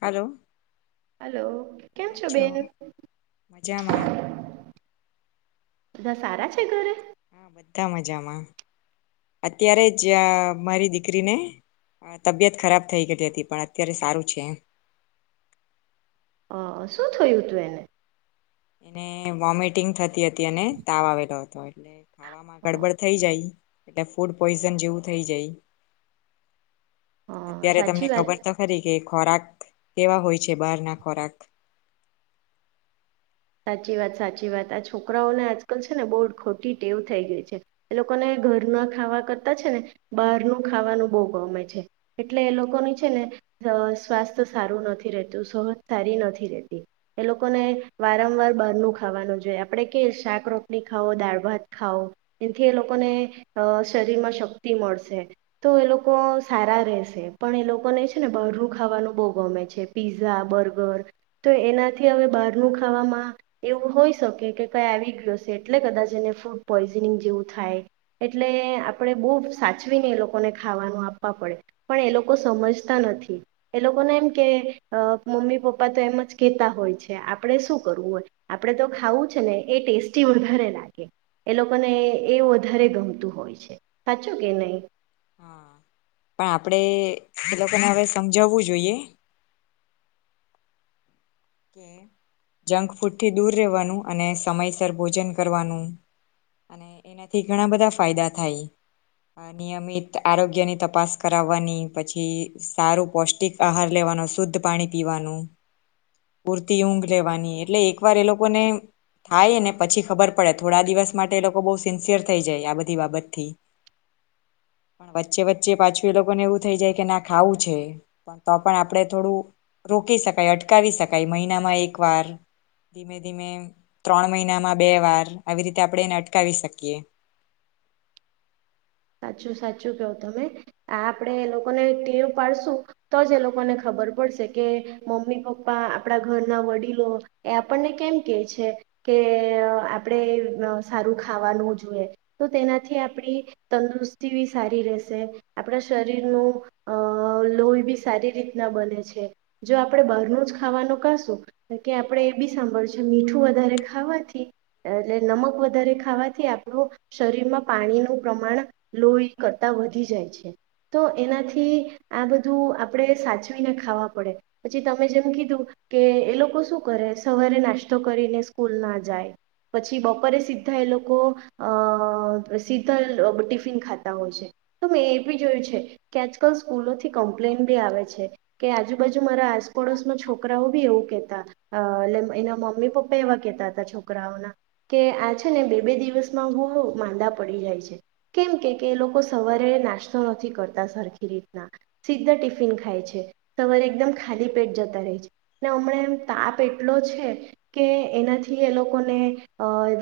Hello hello કેમ છો બેન? મજામાં બધા સારા છે ઘરે? હા બધા મજામાં, અત્યારે જ મારી દીકરીને તબિયત ખરાબ થઈ ગલી હતી, પણ અત્યારે સારું છે. હ શું થયું હતું એને? એને વોમિટિંગ થતી હતી અને તાવ આવેલો હતો. એલે ખાવામાં ગડબડ થઈ જાય. એટલે ફૂડ પોઈઝન જેવું થઈ જાય. અ, અત્યારે તમને સાચી વાત ખબર તો ખરી કે ખોરાક કેવા હોય છે બહાર ના ખોરાક. સાચી વાત સાચી વાત આ છોકરાઓને આજકાલ છે ને બહુ ખોટી ટેવ થઈ ગઈ છે, એ લોકોને ઘર ના ખાવા કરતા છે ને બહારનું ખાવાનું બહુ ગમે છે, એટલે એ લોકોની છે ને સ્વાસ્થ્ય સારું નથી રહેતું સહજ સારી નથી રહેતી, એ લોકોને વારંવાર બહારનું ખાવાનું જોઈએ, આપણે કે શાક રોટની ખાઓ દાળ ભાત ખાઓ, એથી એ લોકોને શરીરમાં શક્તિ મળશે તો એ લોકો સારા રહેશે, પણ એ લોકોને છે ને બહારનું ખાવાનું બહુ ગમે છે, પીઝા-બર્ગર, તો એનાથી હવે બહાર ઘરનું ખાવામાં એવું હોય શકે કે કઈ આવી ગયું છે એટલે કદાચ એને ફૂડ પોઈઝનિંગ જેવું થાય, એટલે આપણે બહુ સાચવીને એ લોકોને ખાવાનું આપવા પડે, પણ એ લોકો સમજતા નથી, એ લોકોને એમ કે મમ્મી-પપ્પા તો એમ જ કહેતા હોય છે. આપણે શું કરવું હોય, આપણે તો ખાવું છે ને એ ટેસ્ટી વધારે લાગે, એ લોકોને એ વધારે ગમતું હોય છે, સાચો કે નહીં? હા, પણ આપડે એ લોકોને હવે સમજાવવું જોઈએ. કે જંક ફૂડથી દૂર રહેવાનું અને સમયસર ભોજન કરવાનું, અને એનાથી ઘણા બધા ફાયદા થાય, નિયમિત આરોગ્યની તપાસ કરાવવાની પછી સારું પૌષ્ટિક આહાર લેવાનો શુદ્ધ પાણી પીવાનું. પૂરતી ઊંઘ લેવાની એટલે એક વાર એ લોકોને થાય ને પછી ખબર પડે થોડા દિવસ માટે એ લોકો બહુ સિન્સિયર થઈ જાય આ બધી બાબતથી, પણ વચ્ચે વચ્ચે પાછું એ લોકોને એવું થઈ જાય કે ના ખાવું છે, પણ તો પણ આપણે થોડું રોકી શકાય, અટકાવી શકાય. મહિનામાં એક વાર, ધીમે ધીમે ત્રણ મહિનામાં બે વાર, આવી રીતે આપણે એને અટકાવી શકીએ. સાચું સાચું કેવું તમે, આપડે એ લોકોને ટેવ પાડશું તો જ એ લોકોને ખબર પડશે કે, મમ્મી-પપ્પા આપડા ઘરના વડીલો એ આપણને કેમ કે છે કે આપણેે સારું ખાવાનું જોઈએ, તો તેનાથી આપણી. તંદુરસ્તી બી સારી રહેશે, આપણા શરીરનું લોહી બી સારી રીતના બને છે, જો આપણે બહારનું જ ખાવાનું કશું કે આપણે એ બી સાંભળશે છે મીઠું વધારે ખાવાથી, એટલે નમક વધારે ખાવાથી, આપણું શરીરમાં પાણીનું પ્રમાણ લોહી કરતા વધી જાય છે, તો એનાથી આ બધું આપણેે સાચવીને ખાવા પડે. પછી તમે જેમ કીધું કે એ લોકો શું કરે, સવારે નાસ્તો કરીને સ્કૂલ ના જાય, પછી બપોરે સીધા એ લોકો, અ, સીધા ટ ટિફીન ખાતા હોય છે, તો મેં એ બી જોયું છે કે આજકાલ સ્કૂલોથી કમ્પ્લેન બી આવે છે. કે આજુબાજુ મારા આસપડોશમાં છોકરાઓ બી એવું કેહેતા, એટલે એના મમ્મી-પપ્પા એવા કેહેતા હતા છોકરાઓના કે, આ છે ને, બે બે દિવસમાં હું માંદા પડી જાય છે. કેમ કે કે એ લોકો સવારે નાસ્તો નથી કરતા સરખી રીતના, સીધા ટિફિન ખાય છે, સવારે એકદમ ખાલી પેટ જતા રહે છે ને, હમણાં એમ તાપ એટલો છે કે એનાથી એ લોકોને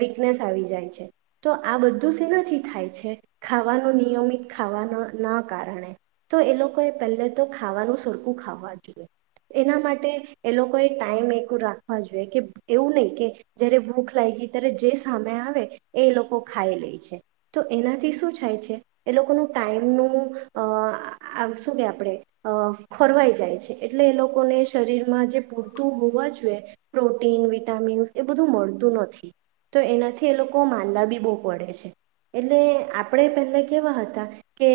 વીકનેસ આવી જાય છે, તો આ બધું જ એનાથી થાય છે. ખાવાનું નિયમિત ખાવાના ના કારણે, તો એ લોકોએ પહેલે તો ખાવાનું સરખું ખાવા જોઈએ, એના માટે એ લોકોએ ટાઈમ એક રાખવા જોઈએ કે એવું નહીં કે જયારે ભૂખ લાગઈ ત્યારે જે સામે આવે એ એ લોકો ખાઈ લે છે, તો એનાથી શું થાય છે, એ લોકોનું ટાઈમનું આ શું કે આપણે ખોરવાઈ જાય છે એટલે એ લોકોને શરીરમાં જે પૂરતું હોવા જોઈએ, પ્રોટીન, વિટામિન્સ, એ બધું મળતું નથી, તો એનાથી એ લોકો માંદા બી બહુ પડે છે, એટલે આપણે પહેલા કેવા હતા, કે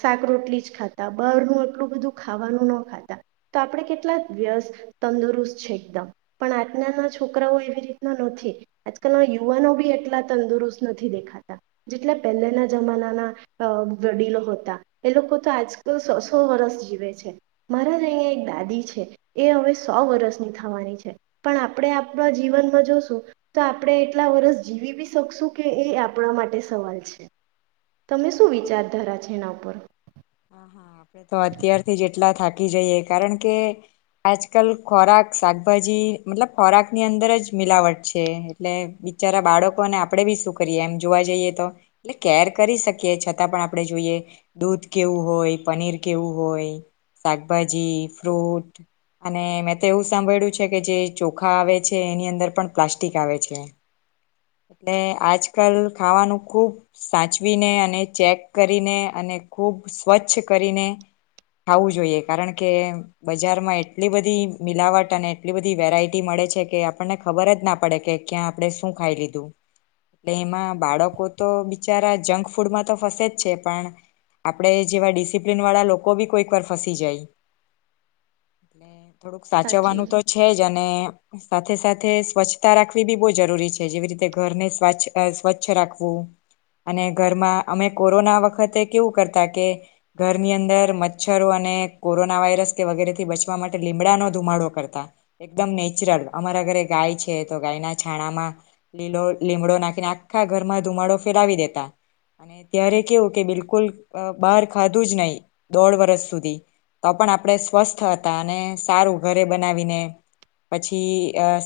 શાક-રોટલી જ ખાતા બહારનું આટલું બધું ખાવાનું ન ખાતા, તો આપણે કેટલા વ્યસ્ત, તંદુરસ્ત છે, એકદમ પણ આજનાના છોકરાઓ એવી રીતના નથી, આજકાલના યુવાનો બી એટલા તંદુરસ્ત નથી દેખાતા. જેટલા પહેલાના જમાનાના વડીલો હતા, એ લોકો તો આજકાલ સો સો વર્ષ જીવે છે, મારા જ અહીં એક દાદી છે, એ હવે સો વર્ષની થવાની છે, પણ આપણે આપણા જીવનમાં જોશું, તો આપણે એટલા વર્ષ જીવી બી શકશું કે એ આપણા માટે તમને શું વિચારધારા છે એના ઉપર? હ હા આપડે તો અત્યારથી જ એટલા થાકી જઈએ કારણ કે, આજકાલ ખોરાક શાકભાજી મતલબ ખોરાકની અંદર જ મિલાવટ છે એટલે બિચારા બાળકોને આપણે બી શું કરીએ એમ જોવા જઈએ તો, એટલે કેર કરી શકીએ છતાં પણ આપણે જોઈએ દૂધ કેવું હોય પનીર કેવું હોય, શાકભાજી. ફ્રૂટ અને મેં તો એવું સાંભળ્યું છે કે, જે ચોખા આવે છે એની અંદર પણ પ્લાસ્ટિક આવે છે. એટલે આજકાલ ખાવાનું ખુબ સાચવીને અને ચેક કરીને અને ખુબ સ્વચ્છ કરીને ખાવું જોઈએ, કારણ કે બજારમાં એટલી બધી મિલાવટ અને એટલી બધી વેરાયટી મળે છે કે આપણને ખબર જ ના પડે કે ક્યાં આપણે શું ખાઈ લીધું. એ એમાં બાળકો તો બિચારા જંક ફૂડમાં તો ફસે જ છે પણ, આપડે જેવા ડિસિપ્લીન વાળા લોકો બી કોઈક વાર ફસી જાય. થોડુંક સાચું સાચવવાનું તો છે જ અને સાથે સાથે સ્વચ્છતા રાખવી બી બહુ જરૂરી છે જેવી રીતે ઘરને સ્વચછ સ્વચ્છ રાખવું અને ઘરમાં અમે કોરોના વખતે કેવું કરતા કે ઘરની અંદર મચ્છરો અને કોરોના વાયરસ કે વગેરે થી બચવા માટે લીમડાનો ધુમાડો કરતા, એકદમ નેચરલ અમારા ઘરે ગાય છે તો ગાયના છાણામાં લીલો લીમડો નાખીને આખા ઘરમાં ધુમાડો ફેલાવી દેતા, અને ત્યારે કેવું કે બિલકુલ બહાર ખાધું જ નહી, દોઢ વર્ષ સુધી, તો પણ આપણે સ્વસ્થ હતા અને સારું ઘરે બનાવીને, પછી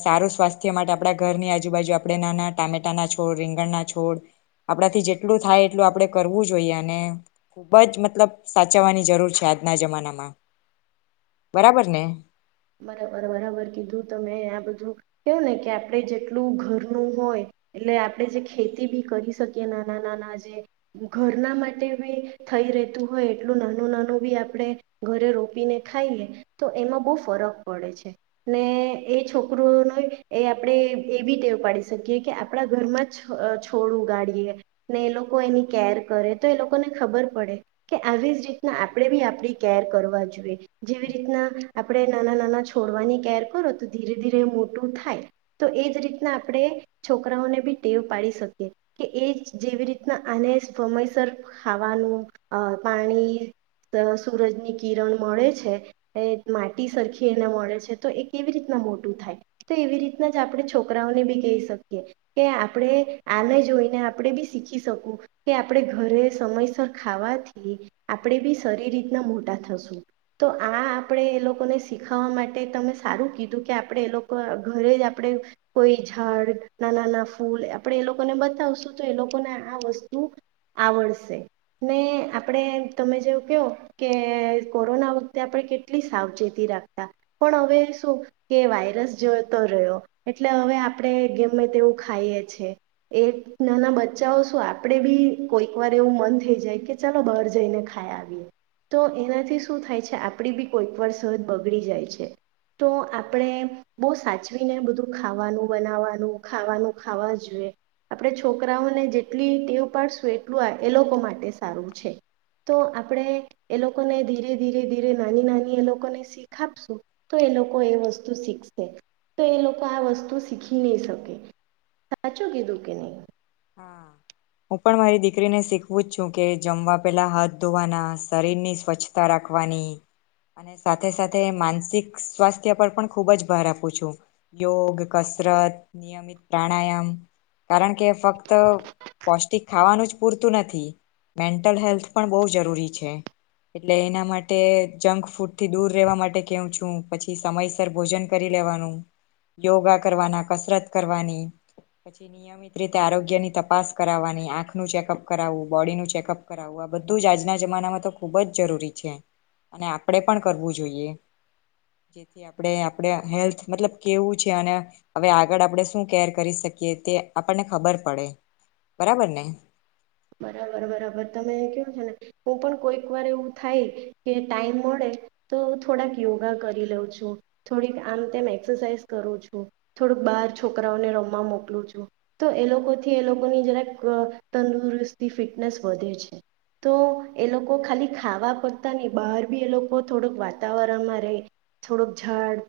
સારું સ્વાસ્થ્ય માટે આપણા ઘરની આજુબાજુ આપણે નાના ટામેટાના છોડ રીંગણના છોડ, આપડાથી જેટલું થાય એટલું આપણે કરવું જોઈએ અને, ખુબ જ મતલબ સાચવવાની જરૂર છે આજના જમાનામાં, બરાબર ને. બરાબર બરાબર કીધું તમે આ બધું કેવું ને કે આપણે જેટલું ઘરનું હોય, એટલે આપણેે જે ખેતી બી કરી શકીએ નાના નાના જે, ઘરના માટે બી થઈ રતું હોય એટલું નાનું નાનું બી આપણે, ઘરે રોપીને ખાઈએ, તો એમાં બહ ફરક પડે છે, ને એ છોકરોઓનો એ આપણે એ બી ટેવ પાડી શકીએ કે આપણા ઘરમાં જ છોડું ઉગાડીએ, ને એ લોકો એની કેર કરે તો એ લોકોને ખબર પડે, કે આવી જ રીતના આપણે બી આપણી કેર કરવા જોઈએ, જેવી રીતના આપણે નાના નાના છોડવાની કેર કરો તો ધીરે ધીરે મોટું થાય, તો એ જ રીતના આપણે છોકરાઓને બી ટેવ પાડી શકીએ, કે એ જેવી રીતના આને સમયસર ખાવાનું, પાણી, સૂરજની કિરણ મળે છે, એ માટી સરખી એને મળે છે તો એ કેવી રીતના મોટું થાય, તો એવી રીતના જ આપણે છોકરાઓને બી કહી શકીએ, કે આપણે આને જોઈને આપણે બી શીખી શકું, કે આપણે ઘરે સમયસર ખાવાથી આપણે બી સરી રીતના મોટા થશું, તો આ આપણે એ લોકોને શીખાવા માટે તમે સારું કીધું કે આપણે એ લોકો ઘરે જ આપણે, કોઈ ઝાડ નાનાના ફૂલ આપણે એ લોકોને બતાવશું તો એ લોકોને આ વસ્તુ, આવડશે, ને આપણે તમે જેવું કહો કે કોરોના વખતે આપણે કેટ એટલી સાવચેતી રાખતા, પણ હવે શું કે વાયરસ જોતો રહ્યો એટલે હવે આપણે ગમે તેવું ખાઈએ, એ નાના બચ્ચાઓ શું આપણે બી કોઈક વાર એવું મન થઈ જાય કે ચાલો બહાર જઈને ખાઈ આવીએ, તો એનાથી શું થાય છે આપણી બી કોઈક વાર સરહદ બગડી જાય છે તો આપણે બહુ સાચવીને બધું ખાવાનું બનાવાનું ખાવાનું ખાવા જોઈએ આપણે છોકરાઓને જેટલી ટેવ ઉપડશું એટલું એ લોકો માટે સારું છે તો આપણે એ લોકોને ધીરે ધીરે ધીરે નાની ના એ લોકોને શીખ આપશું, તો એ લોકો એ વસ્તુ શીખશે તો એ લોકો આ વસ્તુ શીખી નહી શકે, સાચું કીધું કે નહી. હા હું પણ મારી દીકરીને શીખવું જ છું કે જમવા પેલા હાથ ધોવાના શરીરની સ્વચ્છતા રાખવાની અને સાથે સાથે માનસિક સ્વાસ્થ્ય પર પણ ખૂબ જ ભાર આપું છું યોગ કસરત નિયમિત પ્રાણાયામ કારણ કે ફક્ત તો પૌષ્ટિક ખાવાનું જ પૂરતું નથી મેન્ટલ હેલ્થ પણ બહુ જરૂરી છે એટલે એના માટે જંક ફૂડથી દૂર રહેવા માટે કેવું છું પછી સમયસર ભોજન કરી લેવાનું યોગા કરવાના કસરત કરવાની પછી નિયમિત રીતે આરોગ્ય તપાસ કરાવવાની આંખનું ચેકઅપ કરાવવું બોડીનું ચેકઅપ કરાવવું આ બધું જ આજના જમાનામાં તો ખૂબ જ જરૂરી છે અને આપણે પણ કરવું જોઈએ જેથી આપણે આપણે હેલ્થ મતલબ કેવું છે અને હવે આગળ આપણે શું કેર કરી શકીએ તે આપણને ખબર પડે બરાબર ને બરાબર બરાબર તમે કેવું છે ને હું પણ કોઈક વાર એવું થાય કે ટાઈમ મળે તો થોડાક યોગા કરી લઉ છું થોડીક આમ તેમ એક્સરસાઈઝ કરું છું થોડક બાર છોકરાઓને રમમાં મોકલું છું તો એ લોકોથી એ લોકોની જરાક તંદુરસ્ત ફિટનેસ વધે છે તો એ લોકો ખાલી ખાવા પડતા નહી બહાર બી એ લોકો થોડક વાતાવરણમાં રહે થોડુંક ઝાડ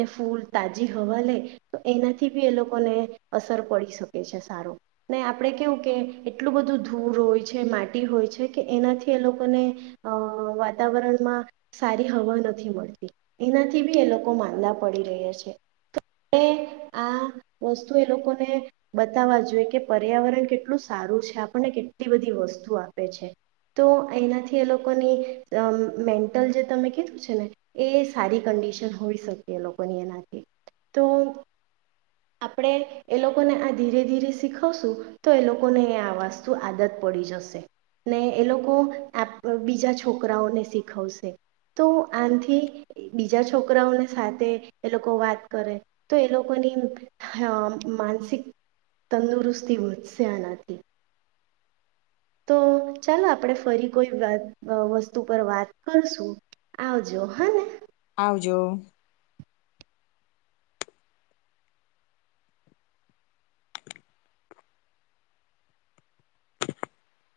ને ફૂલ તાજી હવા લે તો એનાથી બી એ લોકોને અસર પડી શકે છે સારું ને આપણે કેવું કે એટલું બધું ધૂડ હોય છે માટી હોય છે કે એનાથી એ લોકોને અ વાતાવરણમાં સારી હવા નથી મળતી એનાથી બી એ લોકો માંદા પડી રહ્યા છે આ વસ્તુ એ લોકોને બતાવવા જોઈએ કે પર્યાવરણ કેટલું સારું છે આપને કેટલી બધી વસ્તુ આપે છે તો એનાથી એ લોકોની મેન્ટલ જે તમે કીધું છે ને એ સારી કંડિશન હોઈ શકે એ લોકોની એનાથી તો આપણે એ લોકોને આ ધીરે ધીરે શીખવશું તો એ લોકોને આ વસ્તુ આદત પડી જશે ને એ લોકો બીજા છોકરાઓને શીખવશે તો આનાથી બીજા છોકરાઓને સાથે એ લોકો વાત કરે તો એ લોકોની માનસિક તંદુરસ્તી વધશે આનાથી તો ચાલો આપણેે ફરી કોઈ વાત વસ્તુ પર વાત કરશું આવજો હા ને આવજો